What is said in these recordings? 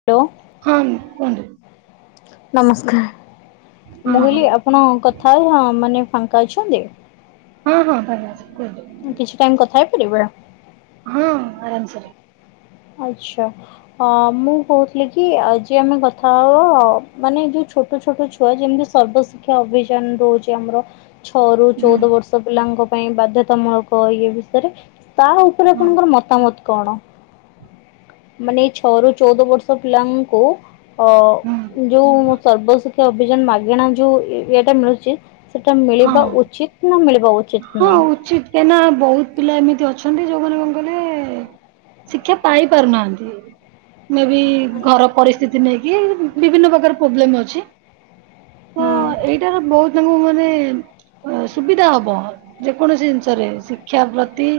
ତୋ। ହମ କୁହନ୍ତୁ। ନମସ୍କାର ମୁଁ ହଁ ହଁ କହିଲି ଆପ ଆପଣ କଥା ହଁ ମାନେ ଫାଙ୍କା ଅଛନ୍ତି? ହଁ ହଁ ଫାଙ୍କା ଅଛି କୁହନ୍ତୁ। କିଛି ଟାଇମ କଥା ହେଇ ପାରିବ ରା। ହଁ ଆରାମସରେ। ଆଚ୍ଛା ହଁ ମୁଁ କହୁଥିଲି କି ଆଜି ଆମେ କଥା ହବା ମାନେ ଯୋଉ ଛୋଟ ଛୋଟ ଛୁ ପ୍ରାୟ ଯେମିତି ସର୍ବ ଶିକ୍ଷା ଅଭିଯାନ ରହୁଛି ଆମର ଛଅ ରୁ ହୁଁ ଚଉଦ ବର୍ଷ ପିଲାଙ୍କ ପାଇଁ ବାଧ୍ୟତାମୂଳକ ୟେ ଭିତରେ ତା ଉପରେ ହଁ ଆପଣଙ୍କର ମତାମତ କଣ? [unintelligible] ମାନେ ଏ ଛଅରୁୁ ଚଉଦ ବର୍ଷ ପିଲାଙ୍କୁ ଅ ହୁଁ ଯୋଉ ସର୍ବଶ ତୋ ଅଭିଯାନ ମାଗଣା ଯୋଉ ଇଏଟା ମିଳୁଛି ସେଟା ମିଳିବା ହଁ ଉଚିତ୍ ନା ମିଳିବା ଉଚିତ ହଁ ନୁହେଁ? ଉଚିତ କାହିଁକି ନା ବହୁତ ପିଲା ଏମିତି ଅଛନ୍ତି ଯୋଉମାନେ କଣ କହିଲେ? ଶିକ୍ଷା ପାଇ ପାରୁନାହାନ୍ତି। ମେ ବି ଘର ପରିସ୍ଥିତି ନେଇକି ବିଭିନ୍ନ ପ୍ରକାର ପ୍ରୋବ୍ଲେମ ଅଛି। ହ ହୁଁ ଏଇଟାର ବହୁତ ତାଙ୍କୁ ମାନେ ସୁବିଧା ହବ ଯେକୌଣସି ଜିନିଷରେ ଶିକ୍ଷା ପ୍ରତି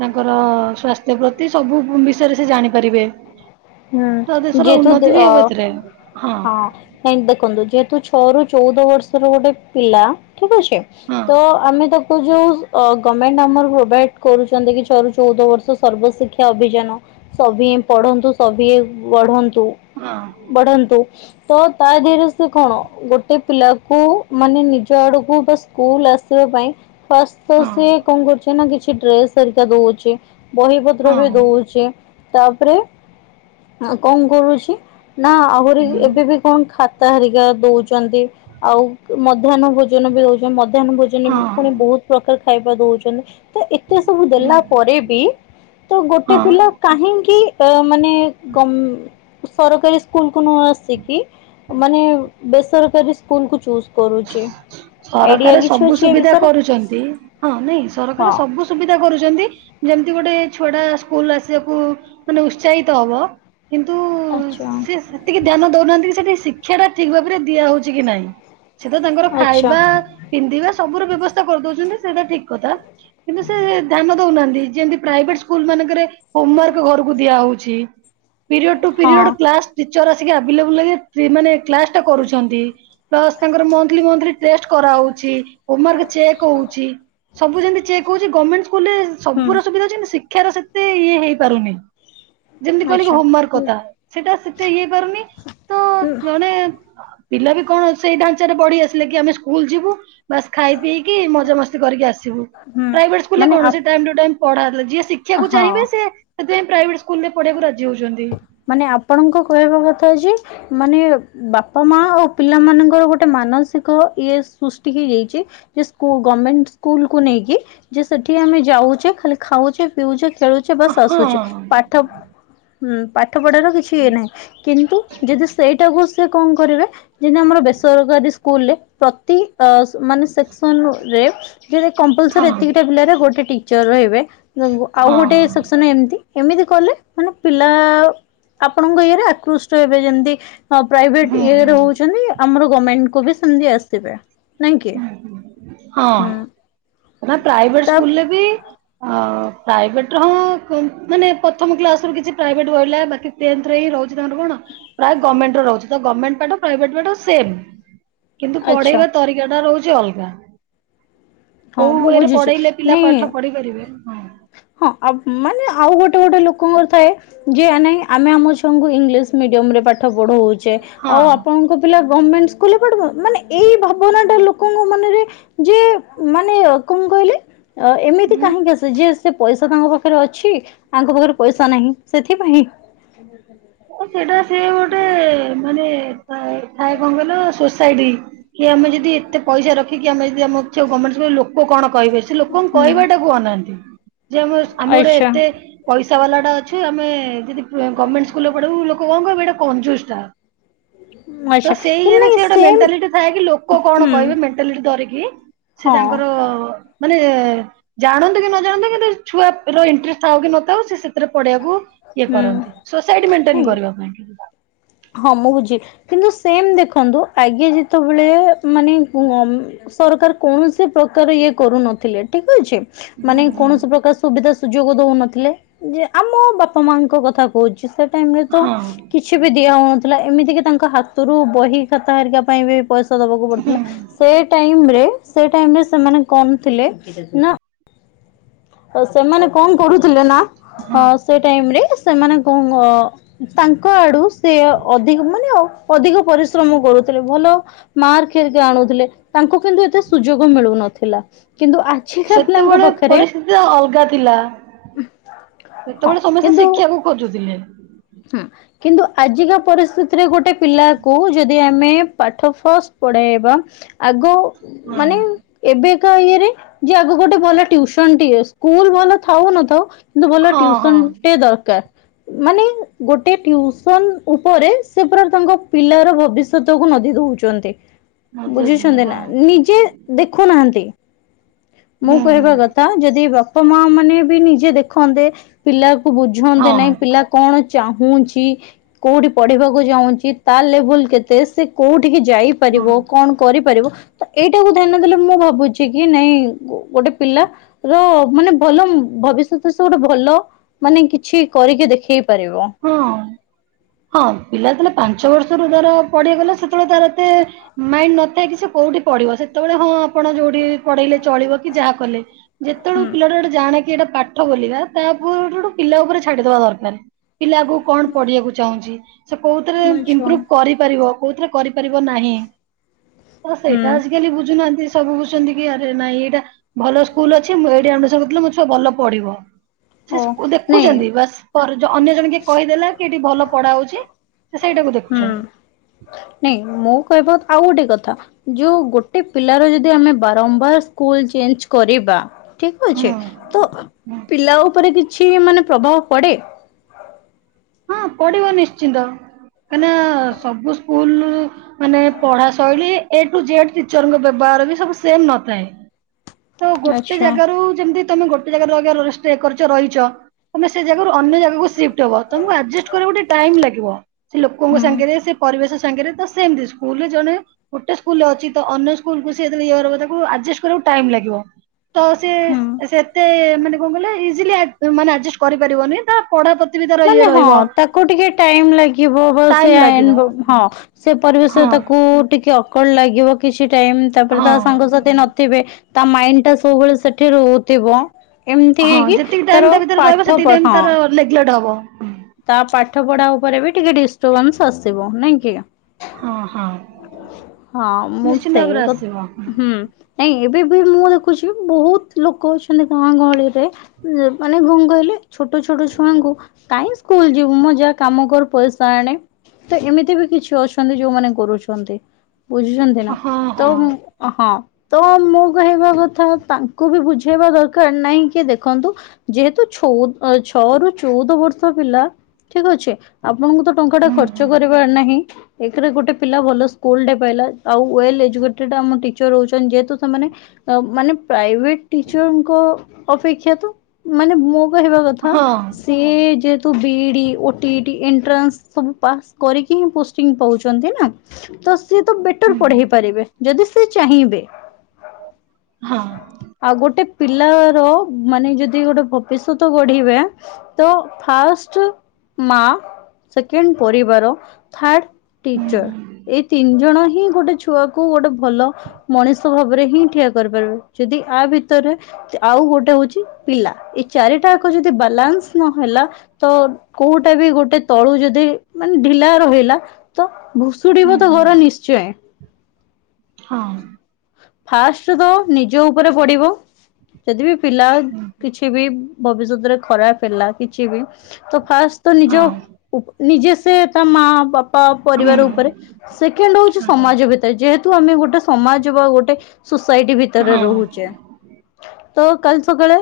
ତାଙ୍କର ସ୍ବାସ୍ଥ୍ୟ ପ୍ରତି ସବୁ ବିଷୟରେ ସେ ଜାଣିପାରିବେ। ତ ହୁଁ ଦେଶର ଯିଏ ଠୁ ଉନ୍ନତି ବି ଦିଅ ହେବ ଏଥିରେ ହଁ ନାଇଁ ଦେଖନ୍ତୁ ଯେହେତୁ ଛଅ ରୁ ଚଉଦ ବର୍ଷର ଗୋଟେ ପିଲା ଠିକ ଅଛି ହଁ ତ ଆମେ ତାକୁ ଏ ଯୋଉ ଗଭର୍ଣ୍ଣମେଣ୍ଟ ଆମର ପ୍ରୋଭାଇଡ କରୁଛନ୍ତି କି ଛଅ ରୁ ଚଉଦ ବର୍ଷ ସର୍ବଶିକ୍ଷା ଅଭିଯାନ ସଭିଏଁ ପଢନ୍ତୁ ସଭିଏଁ ବଢନ୍ତୁ। ହଁ। ବଢ଼ନ୍ତୁ। ତ ତା ଦେହରୁ ସେ କଣ ଗୋଟେ ପିଲାକୁ ମାନେ ନିଜ ଆଡକୁ ବାସ ସ୍କୁଲ ଆସିବା ପାଇଁ ଫାଷ୍ଟ ତ ସିଏ ହଁ କଣ କରୁଛି ନା କିଛି ଡ୍ରେସ ହେରିକା ଦଉଛି ବହି ପତ୍ର ହଁ ବି ଦଉଛି ତାପରେ ଆଉ କଣ କରୁଛି ନା ଆହୁରି ଏବେ ବି କଣ ଖାତା ଖାତା ହାରିକା ଦଉଛନ୍ତି ଆଉ ମଧ୍ୟାହ୍ନ ଭୋଜନ ବି ଦଉଛନ୍ତି ମଧ୍ୟାହ୍ନ ଭୋଜନ ତିନି ପୁଣି ହଁ ବହୁତ ପ୍ରକାର ଖାଇବା ଦଉଛନ୍ତି ତ ଏତେ ସବୁ ଦେଲା ପରେ ବି ତ ଗୋଟେ ହଁ ପିଲା କାହିଁକି ଅ ମାନେ ଗମ୍ ସରକାରୀ ସ୍କୁଲ କୁ ନ ଆସି କି ମାନେ ବେସରକାରୀ ସ୍କୁଲ କୁ ଚୁଜ୍ ସରକାର ସବୁ ଅଛି ଏ ସୁବିଧା ବିଷୟରେ? କରୁଛନ୍ତି ହଁ ନାଇଁ ହଁ ସରକାର ସବୁ ସୁବିଧା କରୁଛନ୍ତି ଯେମିତି ଗୋଟେ ଛୁଆଟା ସ୍କୁଲ ଆସିବାକୁ ମାନେ ଉତ୍ସାହିତ ହବ। କିନ୍ତୁ ଆଚ୍ଛା ସେ ସେତିକି ଧ୍ୟାନ ଦଉନାହାନ୍ତି କି ସେଠି ଶିକ୍ଷା ଟା ଠିକ ଭାବରେ ଦିଆ ହଉଛି କି ନାହିଁ ସେତ ତାଙ୍କର ଆଚ୍ଛା ଖାଇବା, ପିନ୍ଧିବା ସବୁର ବ୍ୟବସ୍ଥା କରିଦଉଛନ୍ତି ସେଇଟା ଠିକ କଥା। କିନ୍ତୁ ସେ ଧ୍ୟାନ ଦଉନାହାନ୍ତି ଯେମିତି ପ୍ରାଇଭେଟ ସ୍କୁଲ ମାନଙ୍କରେ ହୋମୱାର୍କ ଘରକୁ ଦିଆ ହଉଛିି ପିରିୟଡ଼ ଟୁ ହଁ ପିରିୟଡ଼ କ୍ଲାସ ଟିଚର ଆସିକି ଆଭେଲେବୁଲ ହେଇକି ମାନେ କ୍ଲାସ ଟା କରୁଛନ୍ତି ପ୍ଲସ୍ ତାଙ୍କର ମନ୍ଥଲି ମନ୍ଥଲି ଟେଷ୍ଟ କରାହଉଛି, ହୋମୱର୍କ ଚେକ୍ ହଉଛି। ସବୁ ଯେମିତି ଚେକ୍ ହଉଚି ଗଭର୍ଣ୍ଣମଣ୍ ସ୍କୁଲରେ ହୁଁ ସବୁର ସୁବିଧା ଅଛି କିନ୍ତୁ ଶିକ୍ଷାର ସେତେ ଇଏ ହେଇନି ହେଇପାରୁନି, ଯେମିତି କହିଲ କି ଆଚ୍ଛା। ହୋମୱାର୍କ କଥା ସେଟା ସେତଇ ହେଇପାରୁନି। ତ ଜଣେ ପିଲା ବି କଣ ସେଇ ଢାଞ୍ଚାରେ ବଢି ଆସିଲେ କି ଆମେ ସ୍କୁଲ ଯିବୁ। ବାସ୍ ଖାଇ ପିଇକି ମଜା ମସ୍ତି କରିକି ଆସିବୁ, ହୁଁ ପ୍ରାଇଭେଟ ସ୍କୁଲରେ ମାନେ ଆପ କଣ ପଢା ହେଲା। ଶିକ୍ଷାକୁ ଚାହିଁବେ ହଁ ସେ ସେଥିପାଇଁ ପ୍ରାଇଭେଟ ସ୍କୁଲରେ ପଢିବାକୁ ରାଜି ହଉଛନ୍ତି। ମାନେ ଆପଣଙ୍କ କହିବା କଥା ଯେ ମାନେ ବାପା ମା ଆଉ ପିଲା ମାନଙ୍କର ଗୋଟେ ମାନସିକ ଇଏ ସୃଷ୍ଟି ହେଇଯାଇଛି ସ୍କୁଲ ଗଭର୍ଣମେଣ୍ଟ ସ୍କୁଲକୁୁ ନେଇକି ଯେ ସେଠି ଆମେ ଯାଉଛେ ଖାଲି ଖାଉଛେ ପିଉଛେ ଖେଳୁଛେ ହଁ ବାସ ଆସୁଛି ପାଠ ପାଠ ପଢାର କିଛି ଇଏ ନାହିଁ କିନ୍ତୁ ଯଦି ସେଇଟାକୁ ସେି କଣ କରିବେ ଯେମିତି ଆମର ବେସରକାରୀ ସ୍କୁଲରେ ପ୍ରତି ମାନେ ସେକ୍ସନ ରେ କମ୍ପଲସରି ହଁ ହଁ ଏତିକିଟା ପିଲାରେ ଗୋଟେ ଟିଚର ରହିବେ ଆଉ ହଁ ଗୋଟେ ଅଛି ନା ଏମିତି? ଏମିତି କଲେ ମାନେ ପିଲା ଆପଣଙ୍କ ଇଏରେ ଆକୃଷ୍ଟ ହେବେ ଯେମିତି ହଁ ପ୍ରାଇଭେଟ ହୁଁ ହୁଁ ଇଏରେ ହଉଛନ୍ତି ଆମର ଗଭମେଣ୍ଟ କୁ ବି ସେମତି ଆସିବେ। ନାଇଁ କି ହଁ, ହୁଁ ନା ପ୍ରାଇଭେଟ ତା ସ୍କୁଲରେ ବି ହଁ ପ୍ରାଇଭେଟ ର ହଁ ମାନେ ପ୍ରଥମ କ୍ଲାସରୁ କିଛି ପ୍ରାଇଭେଟ ରହିଲା ବାକି ରେ ହିଁ ରହୁଛି ତାଙ୍କର କଣ ପ୍ରାୟ ଗଭର୍ନମେଣ୍ଟର ରହୁଛି ଗର୍ଣ୍ଣମେଣ୍ଟ ପାଠ ପ୍ରାଇଭେଟ ପାଠ ସେମ। କିନ୍ତୁ ଆଚ୍ଛା ପଢେଇବା ତରିକା ଟା ରହୁଛି ଅଲଗା। ହଁ କୋଉ ମୁଁ ୱେରେ ବୁଝୁଛି ପଢେଇଲେ ପିଲା ନାଇଁ ପାଠ ପଢି ପାରିବେ ହଁ ଆ ମାନେ ଆଉ ଗୋଟେ ଗୋଟେ ଲୋକଙ୍କର ଥାଏ ଯେ ନାଇ ଆମେ ଆମ ଝିଅ ଙ୍କୁ ଇଂଲିଶ ମିଡିୟମ ରେ ପାଠ ପଢଉଛେ ଆଉ ଆପଣଙ୍କୁ ପିଲା ଗଭର୍ଣମେଣ୍ଟ ସ୍କୁଲରେ ପଢିବ ମାନେ ଏଇ ଭାବନାଟା ଲୋକଙ୍କ ମନରେ ଯେ ମାନେ କଣ କହିଲେ ଏମିତି କାହିଁକି ଆସେ ଯେ ସେ ପଇସା ତାଙ୍କ ପାଖରେ ଅଛି ଆଙ୍କ ପାଖରେ ପଇସା ନାହିଁ ସେଥିପାଇଁ। [unintelligible] ସେଇଟା ସିଏ ଗୋଟେ ମାନେ ଥାଏ କଣ କହିଲ ସୋସାଇଟି। କି ଆମେ ଯଦି ଏତେ ପଇସା ରଖିକି ଆମେ ଯଦି ଆମ ଗଭର୍ଣ୍ଣମେଣ୍ଟ ଲୋକ କଣ କହିବେ ସେ ଲୋକଙ୍କୁ କହିବାଟାକୁ ଅନାନ୍ତି। ଯେ ଆମେ ଆମେ ଗୋଟେ ଆଚ୍ଛା ଏତେ ପଇସା ବାଲାଟା ଅଛୁ ଆମେ ଯଦି ଗଭର୍ନମେଣ୍ଟ ସ୍କୁଲରେ ପଢିବୁ ଲୋକ କଣ କହିବେ ଏଟା କଞ୍ଜୁଶଟା। ତ ଆଚ୍ଛା ସେଇ କି ଇଏରେ ନାଇଁ ସେ ଗୋଟେ ସେମ୍ ମେଣ୍ଟାଲିଟି ଥାଏ କି ଲୋକ କଣ ହୁଁ କହିବେ ମେଣ୍ଟାଲିଟି ଧରିକି। ସେ ହଁ ତାଙ୍କର ମାନେ ଜାଣନ୍ତୁ କି ନ ଜାଣନ୍ତୁ କିନ୍ତୁ ଛୁଆର ଇଣ୍ଟ୍ରେଷ୍ଟ ଥାଉ କି ନଥାଉ ସେ ସେଥିରେ ପଢେଇଆକୁ ଇଏ ହୁଁ କରନ୍ତି ସୋସାଇଟି ମେଣ୍ଟେନ ନାଇଁ କରିବା ପାଇଁ କି ନା। ହଁ ମୁଁ ବୁଝିଲି କିନ୍ତୁ ସେମ ଦେଖନ୍ତୁ ଆଗେ ଯେତେବେଳେ ମାନେ ସରକାର କୌଣସି ପ୍ରକାର ଇଏ କରୁନଥିଲେ ଠିକ ଅଛି ହଁ ମାନେ କୌଣସି ପ୍ରକାର ସୁବିଧା ସୁଯୋଗ ଦଉନଥିଲେ ଯେ ଆମ ବାପା ମାଙ୍କ କଥା କହୁଛି ସେ ଟାଇମରେ ତ ହଁ କିଛି ବି ଦିଆ ହଉନଥିଲା ଏମିତିକି ତାଙ୍କ ହାତରୁ ବହି ଖାତା ହେରିକା ପାଇଁ ବି ପଇସା ଦବାକୁ ପଡୁଥିଲା ସେ ଟାଇମ୍ ରେ ସେମାନେ କଣ ଥିଲେ ନା ସେମାନେ କଣ କରୁଥିଲେ ନା ହଁ। ସେ ଟାଇମରେ ସେମାନେ କଣ ତାଙ୍କ ଆଡୁ ସେ ଅଧିକ ମାନେ ଆଉ ଅଧିକ ପରିଶ୍ରମ କରୁଥିଲେ, ଭଲ ମାର୍କେ ଆଣୁଥିଲେ। ତାଙ୍କୁ କିନ୍ତୁ ଏତେ ସୁଯୋଗ ମିଳୁନଥିଲା କିନ୍ତୁ ଆଛିିକା ପିଲାଙ୍କ ପାଖରେ ସେ ଅଲଗା ଥିଲା ହଁ ସେତେବେଳେ ସମସ୍ତେ ଶିକ୍ଷାକୁ ଖୋଜୁଥିଲେ। ହଁ। କିନ୍ତୁ ଆଜିକା ପରିସ୍ଥିତିରେ ଗୋଟେ ପିଲାକୁ ଯଦି ଆମେ ପାଠ ଫାଷ୍ଟ ପଢ଼ାଇବା ଆଗ ହଁ ମାନେ ଏବେକା ଇଏରେ ଯେ ଆଗ ଗୋଟେ ଭଲ ଟ୍ୟିସନ୍ ଟିଏ ସ୍କୁଲ ଭଲ ଥାଉ ନଥାଉ କିନ୍ତୁ ଭଲ ହଁ ହଁ ଟିଉସନ ଟେ ଦରକାର। ମାନେ ଗୋଟେ ଟିଉସନ ଉପରେ ସେ ପୁରା ତାଙ୍କ ପିଲାର ଭବିଷ୍ୟତକୁ ନଦି ଦଉଛନ୍ତି। ବୁଝୁଛି ବୁଝୁଛନ୍ତି ହଁ ନା ନିଜେ ଦେଖୁନାହାନ୍ତି ମୁଁ କହିବା ହୁଁ କ ଥା ଯଦି ବାପା ମା ମାନେ ବି ନିଜେ ଦେଖନ୍ତେ ପିଲାକୁ ବୁଝନ୍ତେ ହଁ ନାଇଁ ପିଲା କଣ ଚାହୁଁଛି କୋଉଠି ପଢିବାକୁ ଚାହୁଁଛି ତା ଲେଭୁଲ କେତେ ସେ କୋଉଠିିକି ଯାଇ ପାରିବ, ହଁ କଣ କରିପାରିବ ତ ଏଇଟାକୁ ଧ୍ୟାନ ଦେଲେ ମୁଁ ଭାବୁଛି କି ନାଇଁ ଗୋଟେ ପିଲା ର ମାନେ ଭଲ ଭବିଷ୍ୟତ ସେ ଗୋଟେ ଭଲ ମାନେ କିଛି କରିକି ଦେଖେଇ- ପାରିବ। ହଁ। ହଁ, ପିଲା ଯେତେବେଳେ ପାଞ୍ଚ ବର୍ଷ ରୁ ତାର ପଢିଗଲା ସେତେବେଳେ ତାର ଏତେ ମାଇଣ୍ଡ ନଥାଏ କି ସେ କୋଉଠି ପଢିବ? ସେତେବେଳେ ହଁ ଆପଣ ଯୋଉଠି ପଢେଇଲେ ଚଳିବ କି ଯାହା କଲେ ଯେତେବେଳ ହୁଁ ପିଲା ଗୋଟେ ଜାଣେ କି ଏଇଟା ପାଠ ବଲିବା ତା ଉପରୁ ଗୋଟୁ ପିଲା ଉପରେ ଛାଡିଦବା ଦରକାର। ପିଲା ଆଗକୁ କଣ ପଢିବାକୁ ଚାହୁଁଛି? ସେ କୋଉଥିରେ ମୋ ଛୁଆ ଇମ୍ପରୁଭୁ କରିପାରିବ କୋଉଥିରେ କରିପାରିବ ନାହିଁ। ତ ହୁଁ ସେଇଟା ଆ ଜି କାଲି ବୁଝୁନାହାନ୍ତି ସବୁ ବୁଝୁଛନ୍ତି କି ଆରେ ନାଇଁ ଏଇଟା ଭଲ ସ୍କୁଲ ଅଛି ମୁଁ ଏଇଠି ଆଡମିସନ କରିଥିଲେ ମୋ ଛୁଆ ଭଲ ପଢିବ। ସେ ଓ ନାଇଁ ଦେଖୁଛନ୍ତି ବାସ୍ ପରେ ଯ ଅନ୍ୟ ଜଣେ କିଏ କହିଦେଲା କି ଏଇଠି ଭଲ ପଢା ହଉଛି ସେଇଟାକୁ ହୁଁ। ଦେଖୁଛନ୍ତି। ନାଇଁ ମୁଁ କହିବା ଆଉ ଗୋଟେ କଥା, ଯୋଉ ଗୋଟେ ପିଲାର ଯଦି ଆମେ ବାରମ୍ବାର ମ୍ବାର ସ୍କୁଲ ଚେଞ୍ଜ କରିବା ଠିକ ଅଛି ହୁଁ ତ ହୁଁ ପିଲା ଉପରେ କି- ଛି ମାନେ ପ୍ରଭାବ ପଡ଼େ। ହଁ, ପଡିବ ନିଶ୍ଚିନ୍ତ। କାହିଁକିନା ସବୁ ସ୍କୁଲରୁ ମାନେ ପଢା ଶୈଳୀ ଏ ଟୁ ଜେଡ ଟିଚରଙ୍କ ବ୍ୟବହାର ବି ସବୁ ସେମ ନଥାଏ। [inaudible] ତ ଗୋଟେ ଆଚ୍ଛା। ଜାଗାରୁ ଯେମିତି ତମେ ଗୋଟେ ଜାଗାରେ [unintelligible] ଷ୍ଟେ କରିଛ ରହିଛ। ତମେ ସେ ଜାଗାରୁ ଅନ୍ୟ ଜାଗାକୁ ସିଫ୍ଟ ହେବ ତମକୁ ଆଡଜେଷ୍ଟ କରିବାକୁ ଟିକେ ଟାଇମ ଲାଗିବ। ସେ ଲୋକଙ୍କ ହୁଁ ସାଙ୍ଗରେ ସେ ପରିବେଶ ସାଙ୍ଗରେ ତ ସେମତି ସ୍କୁଲରେ ଜଣେ ଗୋଟେ ସ୍କୁଲରେ ଅଛି ତ ଅନ୍ୟ ସ୍କୁଲକୁ [unintelligible] ଆଡଜେଷ୍ଟ କରିବାକୁ ଟାଇମ୍ ଲାଗିବ। ତ ସେ ହୁଁ ସେତେ ମାନେ କଣ କହିଲ ଇଜିଲି ଆଡ଼ଜ ମାନେ ଆଡଜେଷ୍ଟ କରି ପାରିବନି ତା ପଢା ପ୍ରତି ବି ତାର ଇଏ ମାନେ ହଁ ରହିବ ତାକୁ ଟିକେ ଟାଇମ ଲାଗିବ ଟାଇମ ଲାଗିବ [unintelligible] ହଁ। ସେ ହଁ ପରିବେଶରେ ତାକୁ ଟିକେ ଅକୱାର୍ଡ ଲାଗିବ କିଛି ଟାଇମ ତାପରେ ହଁ। ତା ସାଙ୍ଗସାଥି ନଥିବେ ତା ମାଇଣ୍ଡ ଟା ସବୁବେଳେ ସେଠି ରହୁଥିବ। ଏମିତି ହଁ ହେଇକି ତାର ପାଠ ପଢ ହଁ ନେଗଲଟ ହବ। ତା ପାଠ ପଢା ଉପରେ ବି ଟିକେ ଡିଷ୍ଟର୍ବାନ୍ସ ଆସିବ ନାଇଁ କି। ହଁ ହଁ। ହଁ ମୁଁ ନିଶ୍ଚିନ୍ତ ଭାବରେ ସେଇକ ଆସିବ। ହୁଁ। ନାଇଁ ଏବେ ବି ମୁଁ ଦେଖୁଛି ବହୁତ ଲୋକ ଅଛନ୍ତି ଗାଁ ଗହଳିରେ ମାନେ ଘ କହିଲେ ଛୋଟ ଛୋଟ ଛୁଆଙ୍କୁ। କାଇହିଁ ସ୍କୁଲ ଯିବୁ ମଁ ଯାହା କାମ କର ପଇସା ଆଣେ? ତ ଏମିତି ବି କିଛି ଅଛନ୍ତି ଯୋଉମାନେ କରୁଛନ୍ତି ବୁଝୁଛନ୍ତି ନା ହଁ ତ। ହଁ ହଁ, ତ ମୁଁ କହିବା କଥା ତାଙ୍କୁ ବି ବୁଝେଇବା ଦରକାର ନହିଁ କିଏ ଦେଖନ୍ତୁ। ଯେହେତୁ ଛଅ ରୁ ଚଉଦ ବର୍ଷ ପିଲା ଠିକ ଅଛେ। ଆପଣଙ୍କୁ ତ ଟଙ୍କା ଟା ହୁଁ ଖର୍ଚ୍ଚ ହୁଁ କରିବାର ନାହିଁ ଏକରେ ଗୋଟେ ପିଲା। ଭଲ ସ୍କୁଲ ପାଇଲା ଆଉ ୱଲ ଏଜକୁଟେଡ ଆମ ଟିଚର ରହୁ ଯେହେତୁ ସେମାନେ। ଅ ମାନେ ପ୍ରାୟ [unintelligible] ଙ୍କ ଅପେକ୍ଷାାନ ମ ହେ କଥା ହଁ [unintelligible] ସିଏ ଯେହେତୁ BE D, O T E T, entrance ସବୁ ପାସ୍ କରିକି ହିଁ ପୋଷ୍ଟିଂ ପାଉଛନ୍ତି ନା। ତ ସିଏ ତ ବେଟର ହୁଁ ପଢେଇ ପାରିବେ ଯଦି ସିଏ ଚାହିଁବେ। ହଁ ଆଉ ଗୋଟେ ପିଲାର ମାନେ ଯଦି ଗୋଟେ ଭବିଷ୍ୟତ ଗଢିବେ ତ ଫାଷ୍ଟ ମା ସେକେଣ୍ଡ ପରିବାର ଥାର୍ଡ ହୁଁ ଟିଚର ହୁଁ ଏଇ ତିନି ଜଣ ହିଁ ଗୋଟେ ଛୁଆକୁ ଗୋଟେ ଭଲ ମଣିଷ ଭାବରେ ହିଁ ଠିଆ କରିପାରିବେ। ଯଦି ଆ ଭିତରେ ଆଉ ଗୋଟେ ହଉଛି ପିଲା ଏଇ ଚାରିଟାକ ଯଦି ବାଲାନ୍ସ ନହେଲା ତ କୋଉଟା ବି ଗୋଟେ ତଳୁ ଯଦି ମାନେ ଢିଲା ରହିଲା, ତ ଭୁ ହୁଁ ଶୁଡ଼ିବ ତ ହୁଁ ଘର ନିଶ୍ଚୟ। ହଁ। ଫାଷ୍ଟ ତ ନିଜ ଉପରେ ପଡିବ, ଯଦି ବିି ପିଲା ହୁଁ କିଛି ବି ଭବିଷ୍ୟତରେ ଖରାପ ହେଲା କିଛି ବି ତ ଫାଷ୍ଟ ତ ନିଜ ହଁ ଉପ ନିଜେ ସେ ତା ମା ବାପା ପରିବାର ହୁଁ ଉପରେ। ସେକେଣ୍ଡ ହଉଛି ଆଚ୍ଛା ସମାଜ ଭିତରେ ଯେହେତୁ ଆମେ ଗୋଟେ ସମାଜ ବା ଗୋଟେ ସୋସାଇଟି ହଁ ଭିତରେ ରହୁଚେ। ତ କାଲି ସକାଳେ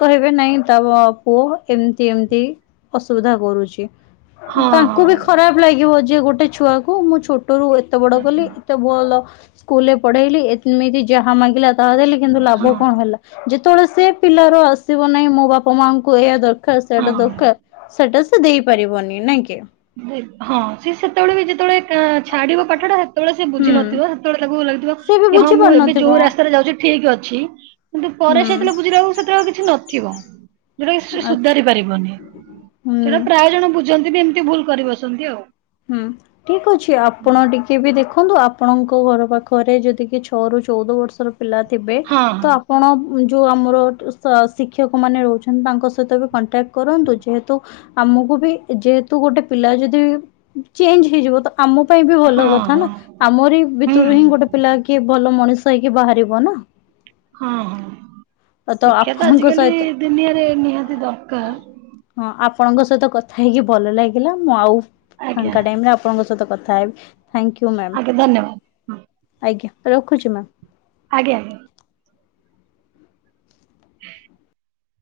କହିବେ ନାଇଁ ତା ବା ପୁଅ ଏମିତି ଏମିତି ଅସୁବିଧା କରୁଚି। ହଁ ହଁ ତାଙ୍କୁ ବି ଖରାପ ଲାଗିବ ଯିଏ ଗୋଟେ ଛୁଆକୁ ମୁଁ ଛୋଟ ରୁ ଏତେ ବଡ କଲି ଆଚ୍ଛା ଏତେ ଭଲ ସ୍କୁଲରେ ପଢେଇଲି ଏମିତି ଯାହା ମାଗିଲା ତାହା ଦେଲି କିନ୍ତୁ ହଁ ଲାଭ କଣ ହେଲା। ଯେତେବେଳେ ସେ ପିଲାର ଆସିବ ନାହିଁ ମୋ ବାପା ମାଙ୍କୁ ଏଇ ଦରକାର ସେଆଟା ହଁ। ଦରକାର ସେଇଟା ସେ ଦେଇ ପାରିବନି। ନାଇଁ କି? ହଁ ସି ସେତେବେଳେ ବି ଯେତେବେଳେ ଛାଡିବ ପାଠଟା ସେତେବେଳେ ସେ ହୁଁ ବୁଝି ନଥିବ ସେତେବେଳେ ତାକୁ ଲାଗଥିବ ସେ ବି କି ହଁ ବୁଝି ମୁଁ ଏବେ ପାରୁନଥିବ ଯୋଉ ରାସ୍ତାରେ ଯାଉଚି ଠିକ ଅଛି କିନ୍ତୁ ପରେ ହୁଁ ସେତେବେଳେ ବୁଝିଲକୁ ସେତେବେ ଆ କିଛି ନଥିବ। ଯୋଉଟା କି ସେ ଆଛା ସୁଧାରି ପାରିବନି ହୁଁ। ସେଇଟା ପ୍ରାୟ ଜଣ ବୁଝନ୍ତିନି ଏମିତି ଭୁଲ କରି ବସନ୍ତି ଆଉ। ହୁଁ ଠିକ ଅଛି ଆପଣ ଟିକେ କେ ବି ଦେଖନ୍ତୁ ଆପଣଙ୍କ ଘର ପାଖରେ ଯଦି କି ଛଅ ରୁ ଚଉଦ ବର୍ଷର ପିଲା ଥିବେ ହଁ ତ ଆ ପଣ ଯେଉଁ ଆମର ଶିକ୍ଷକମାନେ ରହୁଛନ୍ତି ତାଙ୍କ ସହିତ ବି କଣ୍ଟାକ୍ଟ କରନ୍ତୁ। ଯେହେତୁ ଆମକୁ ବି ଯେହେତୁ ଗୋଟେ ପିଲା ଯଦି ଚେଞ୍ଜ ହେଇଯିବ ତ ଆମ ପାଇଁ ବି ଭଲ ହଁ କଥା ନା। ହଁ ଆମରି ହୁଁ ଭିତରୁ ହିଁ ଗୋଟେ ପିଲା କିଏ ଭଲ ମଣିଷ ହେଇକି ବାହାରିବ ନା। ହଁ ହଁ ଶିକ୍ଷା ତ ଆପଣଙ୍କ ଆଜିକାଲି ସହିତ ଦୁନିଆରେ ନିହାତି ଦରକାର। ହଁ ଆପଣଙ୍କ ସହିତ କଥା ହେଇକି ଭଲ ଲାଗିଲା ମୁଁ ଆଉ ଆଜ୍ଞା ଫାଙ୍କା ଟାଇମ୍ ରେ ଆ ଆପଣଙ୍କ ସହିତ କଥା ହେବି। ଥ୍ୟାଙ୍କ ୟୁ ମ୍ୟାମ, ଆଜ୍ଞା ଧନ୍ୟବାଦ ହଁ ଆଜ୍ଞା ରଖୁଚି ମ୍ୟାମ। ଆଜ୍ଞା ଆଜ୍ଞା। [inaudible]